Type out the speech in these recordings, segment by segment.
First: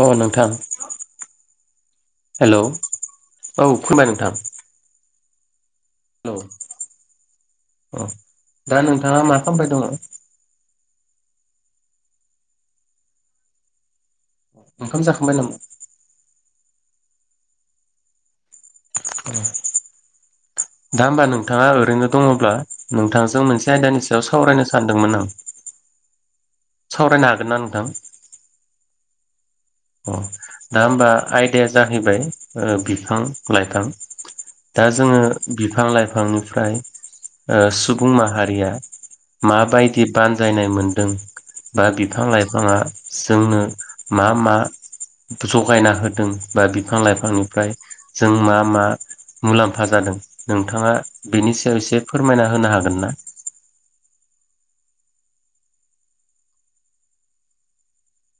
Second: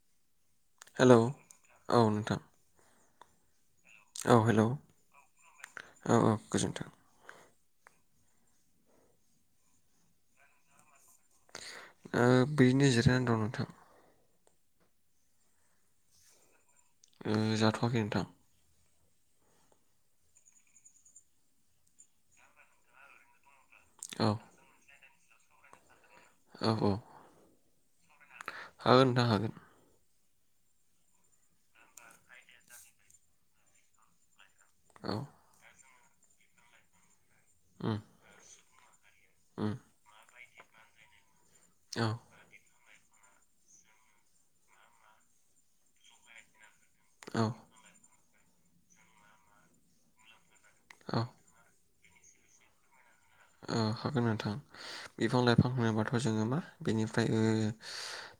अ नोंथां। हेलौ औ नोंथां। हेलौ औ खोनाय नोंथां औ हेलौ औ औ गोजोन्थों। अ दा नोंथाङा मा खामबाय दङ? ओ बिदिनो जिरायनानै दं नोंथां। ओंखाम जाखांबाय नामा? जाथ'वाखै नोंथां दा होमबा नोंथाङा ओरैनो दङब्ला नोंथांजों मोनसे आयदानि सायाव औ सावरायनो सानदोंमोन आं औ औ सावरायनो हागोन ना नोंथां हागोन हागोन अ दा होमबा आयदाया जाहैबाय बिफां लाइफां दा औ जोङो बिफां लाइफांनिफ्राय उम सुबुं माहारिया उम माबायदि बानजायनाय मोनदों बा औ बिफां लाइफाङा जोंनो मा मा जगायना होदों बा बि बिफां औ लाइफांनिफ्राय जों मा मा मुलाम्फा जादों। नोंथाङा औ बेनि सायाव एसे फोरमायना होनो हागोन ना। औ हागोन नोंथां बिफां लाइफां होनोबाथ' जोङो मा बेनिफ्राय ओ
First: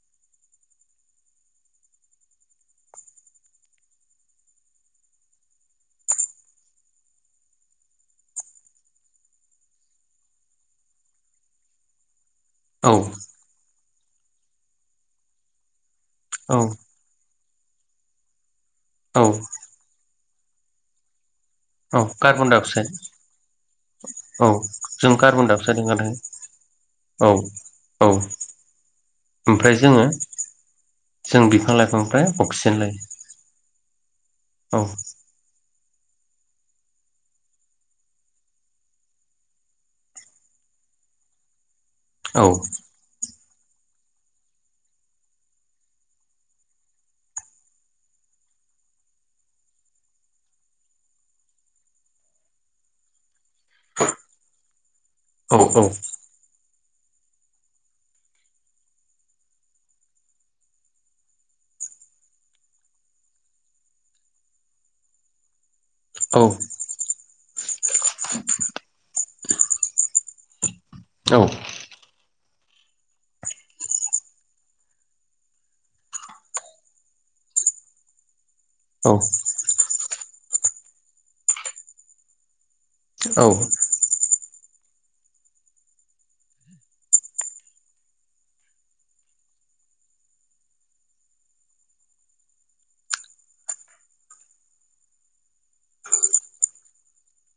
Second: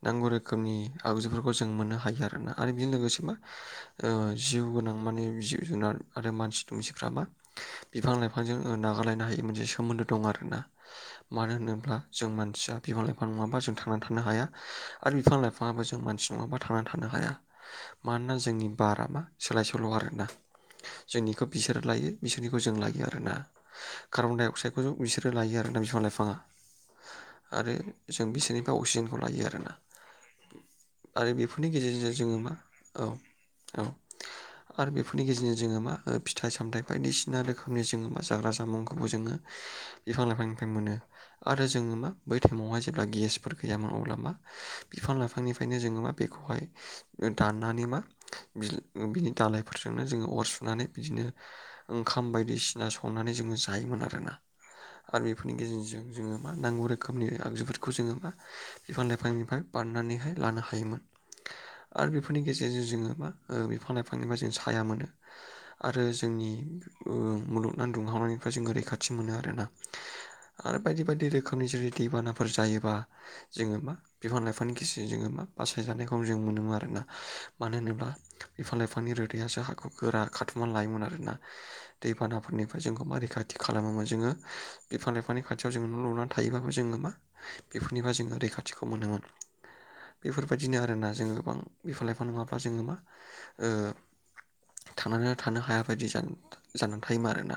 नांगौ रोखोमनि आगजुफोरखौ जों मोननो हायो आरोना आरो बेजों लोगोसे मा जिउ गोनां माने जिब जुनार आरो मानसि दुमसिफ्रबा बिफां लाइफांजों नागारलायनो हायो मोनसे सोमोन्दो दं। आरोना मानो होनोब्ला जों मानसिया औ बिफां लाइफां नङाबा जों थां नानै थानो हाया आरो बिफां लाइफाङाबो जों मानसि औ नङाबा थांनानै थानो हाया। मानोना जोंनि बारा औ मा सोलाय सोल' आरोना जोंनिखो बिसोर औ लायो कार्बन डाइ बिसोरनिखौ जों अक्साइड लायो आरोना कार्बन औ डाइ अक्साइद जों बिसोरो कार्बन डाइ लायो अक्साइड आरोना बिफां ओंखारदों लाइफाङा। औ आरो औ जों बिसोरनिफ्राय अक्सिजेनखौ लायो आरोना। ओमफ्राय जोङो आरो जों बेफोरनि बिफां गेजेरजोंनो लाइफांनिफ्राय जोङो मा अक्सिजेन लायो औ औ औ आरो बेफोरनि गेजेरजों जों जोङो मा फिथाइ सामथायाइ बायदिसिना रोखोमनि जोङो मा जाग्रा जामुंखौबो जोङो बिफां लाइफांनिफ्राय मोनो आरो जोङो मा बै औ टाइमावहाय जेब्ला गेस फोर गैयामोन अब्ला मा बिफां लाइफांनिफ्रायनो जोङो मा बेखौहाय दाननानै मा बिनि दालायफोरजोंनो जोङो अर सुनानै बिदिनो ओंखाम बायदिसिना संनानै जोङो जायो मोन ना। आरो बेफोरनि औ गेजेरजों जोङो मा नांगौ रोखोमनि आगजुफोरखौ जोङो मा बिफां लाइफांनिफ्राय बानायनानैहाय लानो हायोमोन। आरो बेफोरनि गेजेरजों जोङो मा बिफां लाइफांनिबा जों साया मोनो। आरो औ जोंनि मुलुगना दुंहावनायनिफ्राय जोङो रैखाथि मोनो आरोना। आरो बायदि बायदि रोखोमनि जेरै दैबाना फोर जायोबा जोङो मा बिफां लाइफां गसेरजों जोङो मा बासायजानायखौनो जों मोनोमोन आरोना। मानो होनोब्ला बिफां लाइफनि रोदैआसो हाखौ गोरा खाथुमनानै लायोमोन आरोना दैबानाफोरनि फ्राय जोंखौ मा औ रैखाथि खालामो मोन जोङो बिफां लाइफांनि खाथियाव जोङो न' लुनानै थायोबाबो जोङो मा बेफोरनिफ्राय जोङो रैखाथिखौ मोनोमोन। बेफोरबायदिनो आरोना जोङो गोबां बिफां लाइफां नङाबा जोङो मा ओ थांनानै थानो हायाबायदि जानानै थायोमोन आरोना।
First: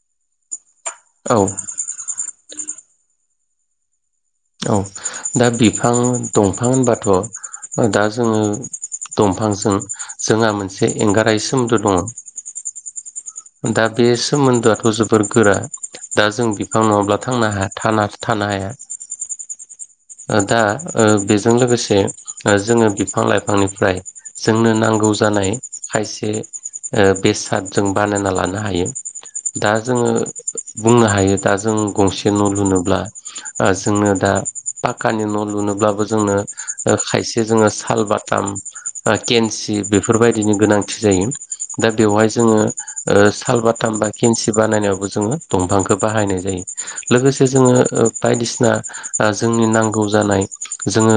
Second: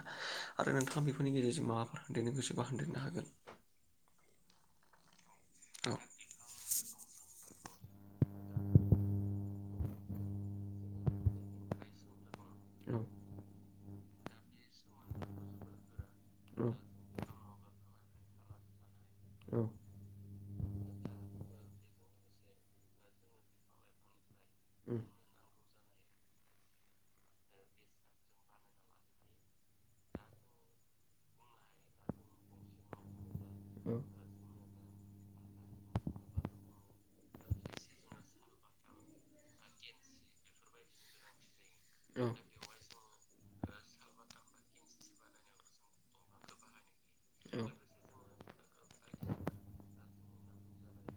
नोंथांङा बेफोरनि औ गेजेरजों माबाफोर होनदेरनो गोसोबा होनदेरनो हागोन‌। औ दा बिफां दंफां होनबाथ' दा जोङो दंफांजों जोंहा मोनसे एंगारहायै सोमोन्दो दङ। औ दा बे सोमोन्दोआथ' जोबोर गोरा दा जों औ बिफां नङाब्लाथाय' थांना हाया थाना थाना हाया। औ दा बेजों लोगोसे जोङो बिफां लाइफांनिफ्राय जोंनो नांगौ जानाय खायसे बेसाद जों बानायना लानो हायो।। दा जोङो बुंनो हायो दा जों गंसे न' लुनोब्ला जोंनो दा पाक्कानि न' लुनोब्लाबो जोंनो खायसे जोङो साल बाथाम केन्सि बेफोरबायदिनि गोनांथि जायो दा बेवहाय जोङो सालबाथामबा खेनसि बानायो। जोङा दवंफांखो बाहायनाय जायो लोगोसे जोङा ओ बायदि सिना ओ जोंनि नांगौ जानाय जोङो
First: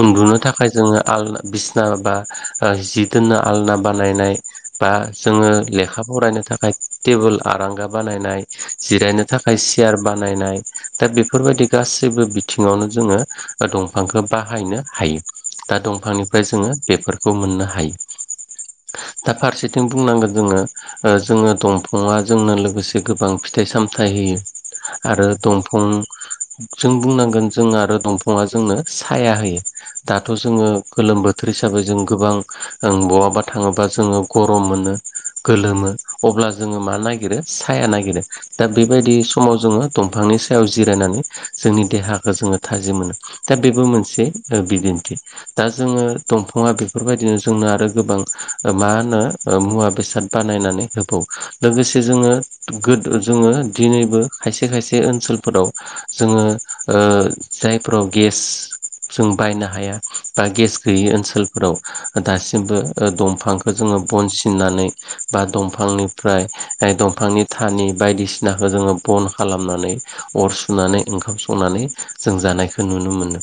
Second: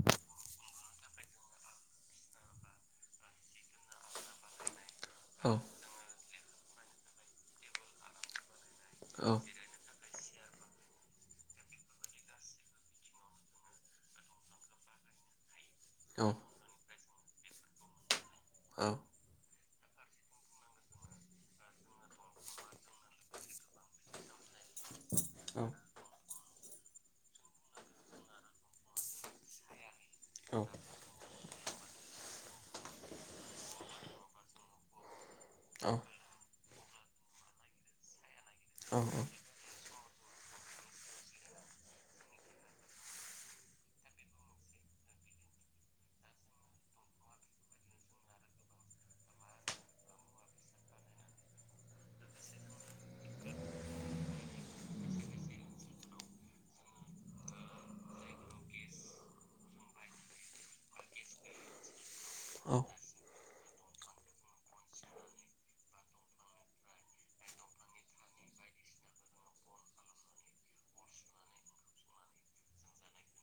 उन्दुनो थाखाय जोङो आलना बिसना बा जि दोननो आलना बानायनाय बा जोङो लेखा फरायनो थाखाय टेबोल आरारांगा बानायनाय जिरायनो थाखाय सियार बानायनाय दा बेफोरबायदि गासैबो जेबो बिथिङावनो जोङो दंफांखौ बाहायनो हायो। दा दंफांनिफ्राय जोङो बेफोरखौ मोननो हायो। औ दा फारसेथिं बुंनांगोन जोङो ओ जोङो दंफाङा जोंनो लोगोसे गोबां फिथाइ सामथाय आरो दंफां जों बुंनांगोन जों आरो दंफाङा जोंनो साया होयो दाथ' जोङो गोलोम बोथोर थोर हिसाबै जों गोबां बहाबा थाङोबा जोङो गरम मोनो गोलोमो अब्ला जोङो मा नागिरो साया नागिरो दा बेबायदि समाव जोङो दंफांनि सायाव जिरायनानै जोंनि देहाखौ जोङो थाजिम मोनो दा बेबो मोनसे बिदिन्थि दा जोङो दंफां [unintelligible] बेफोरबायदिनो जोंनो आरो गोबां मा होनो मुवा बेसाद बानायनानै होबौ लोगोसे जोङोद जोङो दिनैबो खायसे खायसे ओनसोलफोराव जोङो ओ जायफोराव गेस जों बायनो हाया बा गेस गैयि ओनसोलफोराव दासिमबो ओ दंफां जोङो बनसिननानै बा दांनिफ्राय दंफांनि थानि बायदिसिना जोङो बन खालामनानै अर सुनानै ओंखाम संनानै जों जानायखौ नुनो मोनो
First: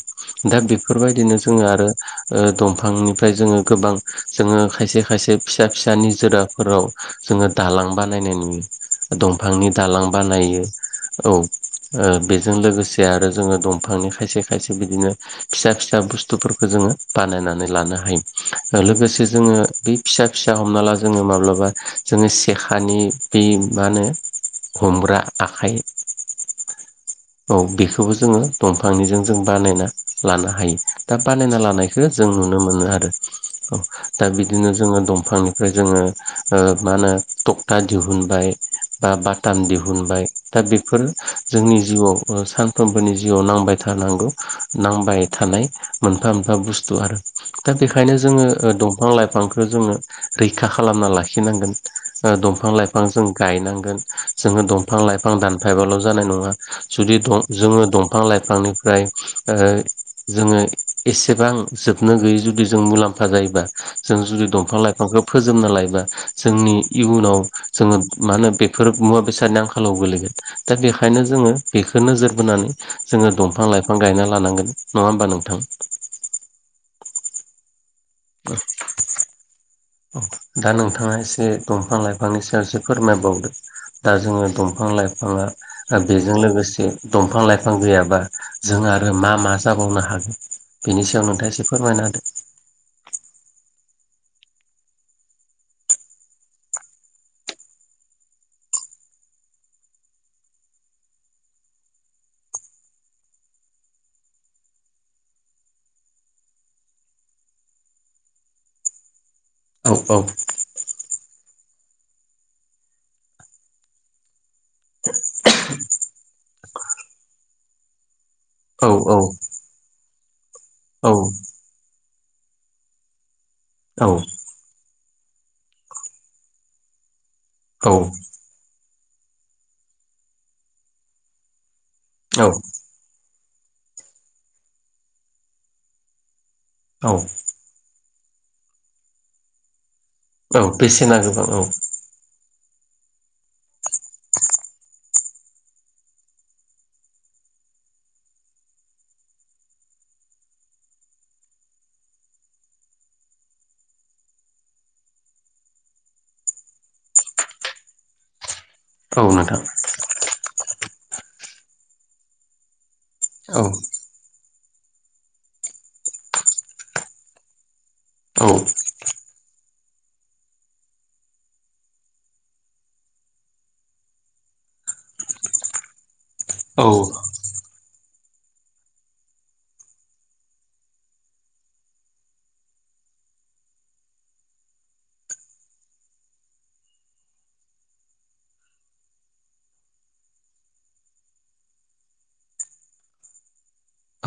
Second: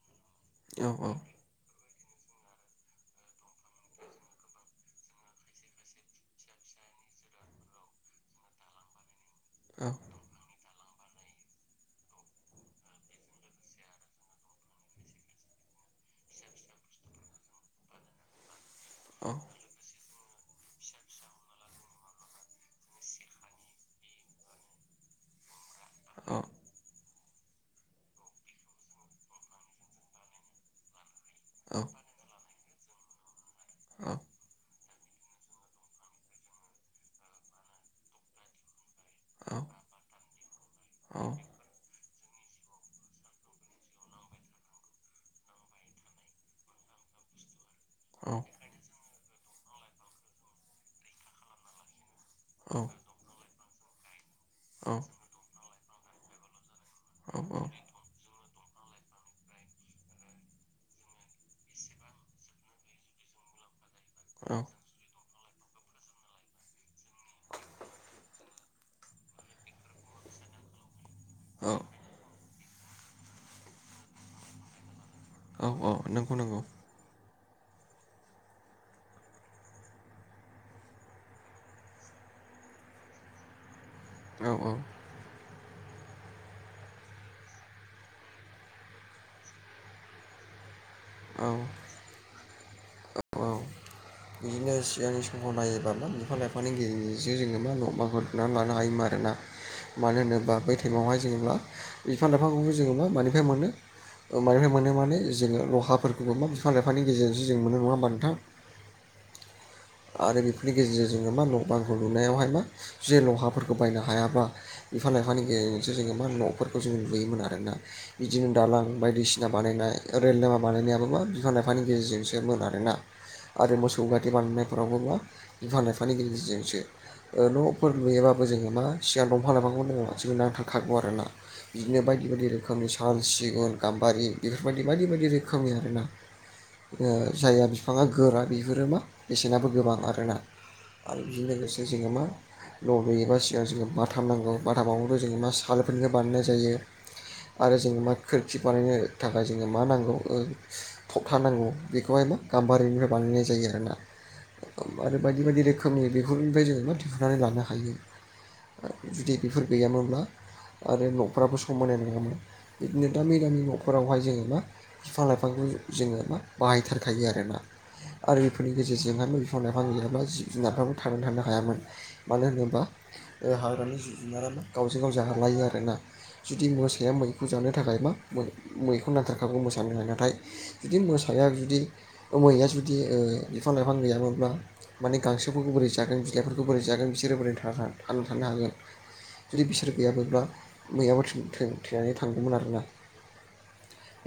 दा बेफोरबायदिनो जोङो आरो ओ दंफांनिफ्राय जोङो गोबां जोङो खायसे खायसे फिसा फिसानि जोराफोराव जोङो दालां बानायनाय नु दंफांनि दालां बानायो औ ओ जों लोगोसे आरो जोङो दंफांनि खायसे खायसे बिदिनो फिसा फिसा बुस्थुफोरखौ जोङो बानाय लानो हायो लोगोसे जोङो बे फिसा फिसा हमना ला जोङो माब्लाबा जोङो सेखानि बे मा होनो हमग्रा आखाइ औ बेखौबो जोङो दंफांनिजों जों बानायना लानो हायो। दा बानायना लानायखौ जों नुनो मोन नो मोनला आरो अ दा बिदिनो जोङो दंनिफ्राय जोङो ओ मा होनो खखथा दिहुनबाय बा बाथाम दिहुनबाय दा बेफोरो जोंनि जिउआव ओ सानफ्रोमबोनि जिउआव नांबाय थानांगौ नांबाय थानाय मोनफा मोनफा बुस्थु आरो दा बेखायनो जोङो दंफां लाइफांखौ जोङो रैखा खालामना लाखिनांगोन। ओ दंफां लाइफां जों गायनांगोन जोङो दंफां लाइफां दानफायबाल' जानाय नङा जुदि द जोङो दंफां लाइफांनिफ्राय ओ जोङो एसेबां जोबनो गैयै जुदि जों मुलाम्फा जायोबा जों जुदि दंफां लाइफांखौ फोजोबना लायोबा जोंनि इयुनाव जोङो मा होनो बेफोर मुवा बेसादनि आंखालाव गोलैगोन। दा बेखायनो जोङो बेखौ नोजोर बोनानै जोङो दंफां लाइफां गायना लानांगोन नङा नोंथां औ औ नंगौ नंगौ। [unintelligible] दा नोंथाङा एसे दंफां लाइफांनि सायावसो फोरमायबावदो? दा औ जोङो दंफां लाइफाङा बेजों लोगोसे दंफां लाइफां गैयाबा जों आरो मा मा जाबावनो हागोन बेनि सायाव औ नोंथाङा एसे फोरमायना होदो? औ बिदिनो सिगांनि सहर नायोबा बिफां लाइफानि गेजेरजों जोङो मा न' बाफोरनानै लानो हायोमोन आरोना। मानो होनोबा बै टाइमावहाय जेनेबा बिफां लाइफांखौबो जोबा मानिफ्राय मोनो ओ मानिफ्राय मोनो माने जोङो लहाफोरखौबो मा बिफां लाइफांनि गेजेरजोंसो जों मोनो नङा होमबा नोंथां। [inaudible] होदो आरो बेफोरनि गेजेरजों जोङो मा न बांखौ लुनायावहाय मा जे लहाफोरखौ बायनो हायाबा। बिफां लाइफांनि गेजेरजोंसो जोङो मा न'फोरखौ जोङो लुयोमोन आरोना। बिदिनो दालां औ औ बायदिसिना बानायनाय रेल लामा बानायनायाबो औ मा बिफां लाइफांनि गेजेरजोंसो। सो मोन आरोना आरो मोसौ औ गारि बानायनायफोरावबो मा बिफां लाइफांनि गेजेरजोंसो। ओ औ न'फोर लुयोबाबो जोङो मा सिगां दंफां [unintelligible] जोंङो नांथारखागौ आरोना। बिदिनो बायदि बायदि औ रोखोमनि साल सिगुन गाम्बारि बेफोरबायदि बायदि बायदि रोखोमनि आरो ना। ओ औ जायहा बिफाङा गोरा बिफोरो मा बेसेनाबो गोबां आरो। औ बेसेना आरो बेजों गोबां औ लोगोसे जोङो मा न' लुयोबा सिगां जोङो बाथाम नांगौ बाथामावबोथ' जोङो मा सालफोरनिफ्राय बानायनाय जायो। आरो जोङो मा खोरखि बानायनो थाखाय जोङो मा नांगौ थखथा नांगौ बेखौहाय गाम्बारिनिफ्राय बांनायनाय जायो आरोना। आरो बायदि बायदि रोखोमनि बेफोरनिफ्राय जोङो मा दिहुनन्नानै लानो हायो। औ जुदि नोंथां बेफोर गैयामोनब्ला आरो न'फ्राबो समायनाय नङामोन। बिदिनो दामि दामि औ न'फोरावहाय जोङो मा बिफां लाइफांखौ जोङो मा बाहायथारखायो आरोना। आरो औ बेफोरनि गेजेरजोंहाय बिफां लाइफां गैयाबा जिब जुनारफ्राबो थांनानै थानो हायामोन मानो होनोबा ओ हाग्रानि जिब जुनाराना मा गावजों गाव जालायो आरोना जुदि औ मोसाया मैखौ जानो थाखाय मा मैखौ नांथारखागौ मोसानो हाय नाथाय जुदि मोसाया जुदि मैया जुदि बिदि ओ बिफां लाइफां गैयामोनब्ला माने गांसोफोरखौ बोरै जागोन बिलाइफोरखौ बोरै जागोन बिसोरो बोरै थागोन? थानो हागोन। जुदि बिसोर गैयामोनब्ला मैयाबो थै थैनानै थांगौमोन आरोना।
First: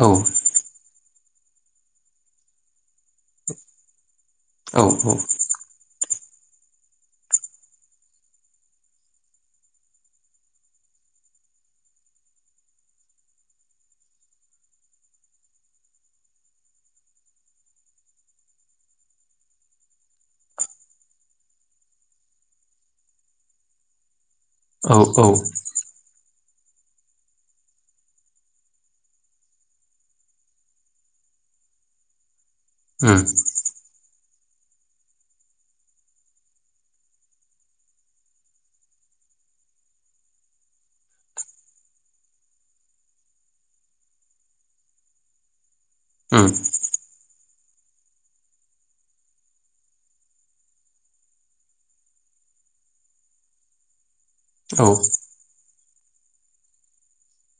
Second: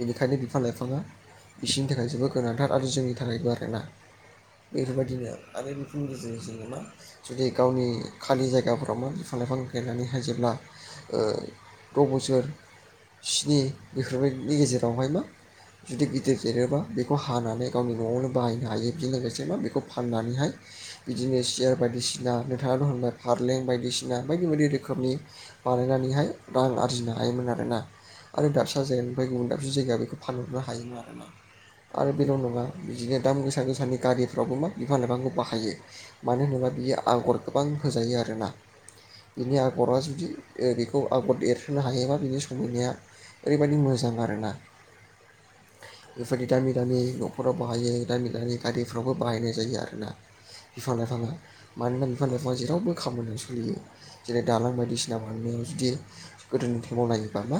औ बिफां लाइफाङा बिसिनि थाखाय जोबोद गोनांथार आरो जोंनि थाखायबो आरोना। औ बेफोरबायदिनो आरो [unintelligible] जों जेनबा जुदि गावनि खालि जायगाफोराव मा बिफां लाइफां गायनानैहाय जेब्ला ओ द' बोसोर स्नि बेफोरबायनि गेजेरावहाय मा जुदि गिदिर देरोबा बेखौ हानानै गावनि न'आवनो बाहायनो हायो बिजों लोगोसे मा बेखौ फाननानैहाय बिदिनो सियार बायदिसिना नोंथांआ दं ओमफ्राय फारलें बायदिसिना बायदि बायदि रोखोमनि औ औ बानायनानैहाय रां आरजिनो हायोमोन आरोना। आरो दाबसे जायनिफ्राय गुबुन दाबसे जायगा बेखौ फानहरनो हायोमोन आरोना आरो बेल' नङा बिदिनो दाम गोसा गोसानि गारि फोरावबो मा बिफां लाइफांखौ बाहायो मानो होनोबा बियो आगर गोबां होजायो आरोना। बिनि आगरा जुदि ओ बेखौ आगर एरहोनो हायोबा बिनि समायनाया ओरैबायदि मोजां आरोना। [inaudible] बेफोरनि उम उम दामि दामि न'खराव बाहायो दामि दामि गारिफ्रावबो बाहायनाय जायो आरोना। बिफां लाइफाङा मानोना बिफां लाइफाङा जेरावबो खामानिआव सलियो। जेरै दालां औ बायदिसिना बानायनायाव जुदि गोदोनिफ्राय मावनायोबा मा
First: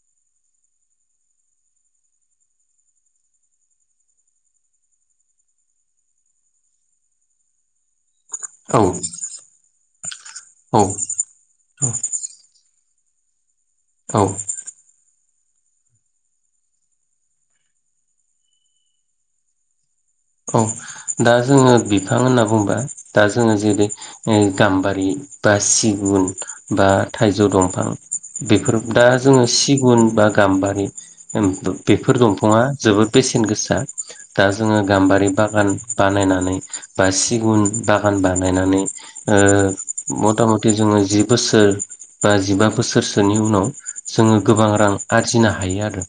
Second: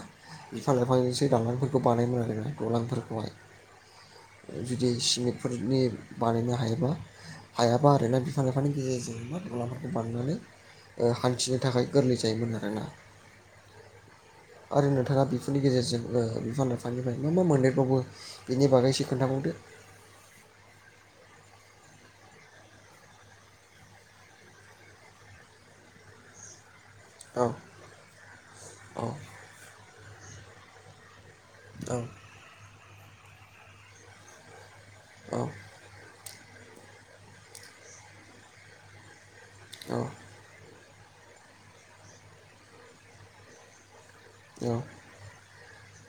बिफां लाइफांजोंसो दालांफोरखौ बानायोमोन आरोना दलांफोरखौहाय। [inaudible] जुदि सिमेन्टफोरनि बानायनो हायोबा हायाबा आरोना। बिफां लाइफांनि औ गेजेरजों मा दलांफोरखौ बारनानै औ ओ हान्थिनो थाखाय गोरलै जायोमोन आरोना। औ आरो नोंथांङा बि बिनि गेजेरजों ओ बिफां लाइफांनिफ्राय मा मा मोनदेरबावो बिनि बागै एसे खोन्थाबावदो? औ दा जोङो बिफां होनना बुंङोबा दा जोङो जेरै गाम्बारि बा सिगुन बा औ थाइजौ दंफां बेफोर औ दा जोङो सिगुन बा गाम्बारि औ बेफोर दंफाङा जोबोद बेसेन गोसा दा जोङो गाम्बारि औ बागान बानायनानै बा सिगुन बागान बानायनानै ओ औ मथा मथि जोङो जि बोसोर बा जिबा बोसोरसोनि उनाव जोङो गोबां रां आरजिनो हायो आरो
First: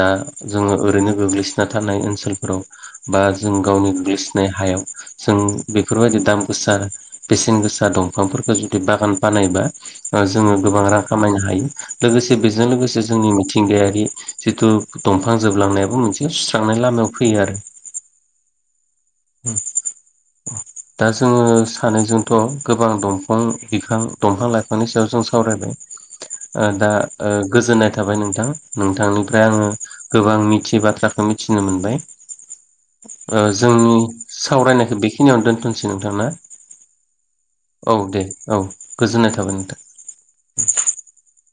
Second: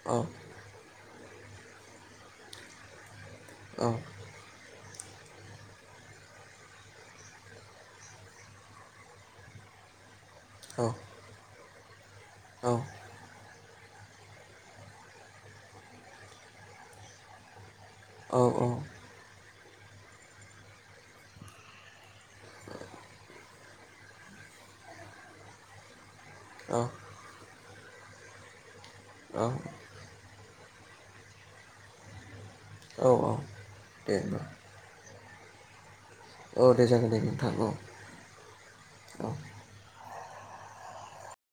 दा औ जोङो ओरैनो गोग्लै सोना थानाय ओनसोलफोराव बा जों औ गावनि गोग्लैसिनाय हायाव जों बेफोरबायदि दाम गोसा बेसेन गोसा दंफांफोरखौ जुदि बागान बानायबा ओ जोङो गोबां रां खामायनो हायो लोगोसे बेजों लोगोसे जोंनि मि थिंगायारि जिथु दंफां जोबलांनायाबो मोनसे सुस्रांनाय लामायाव फैयो आरो। औव औव। दा जोङो सानैजोंथ' गोबां दंफां बिफां दंफां लाइफांनि सायाव जों सावरायबाय ओ दा ओ गोजोननाय थाबाय नोंथां औ नोंथांनिफ्राय आङो गोबां मिथियै बाथ्राखौ मिथिनो मोनबाय। औ औ ओ जोंनि दे होमबा सावरायनायखौ बेखिनियावनो दोनथ'सै। नोंथांना औ दे जागोन दे नोंथां औ दे औ गोजोननाय औ थाबाय नोंथां। [inaudible]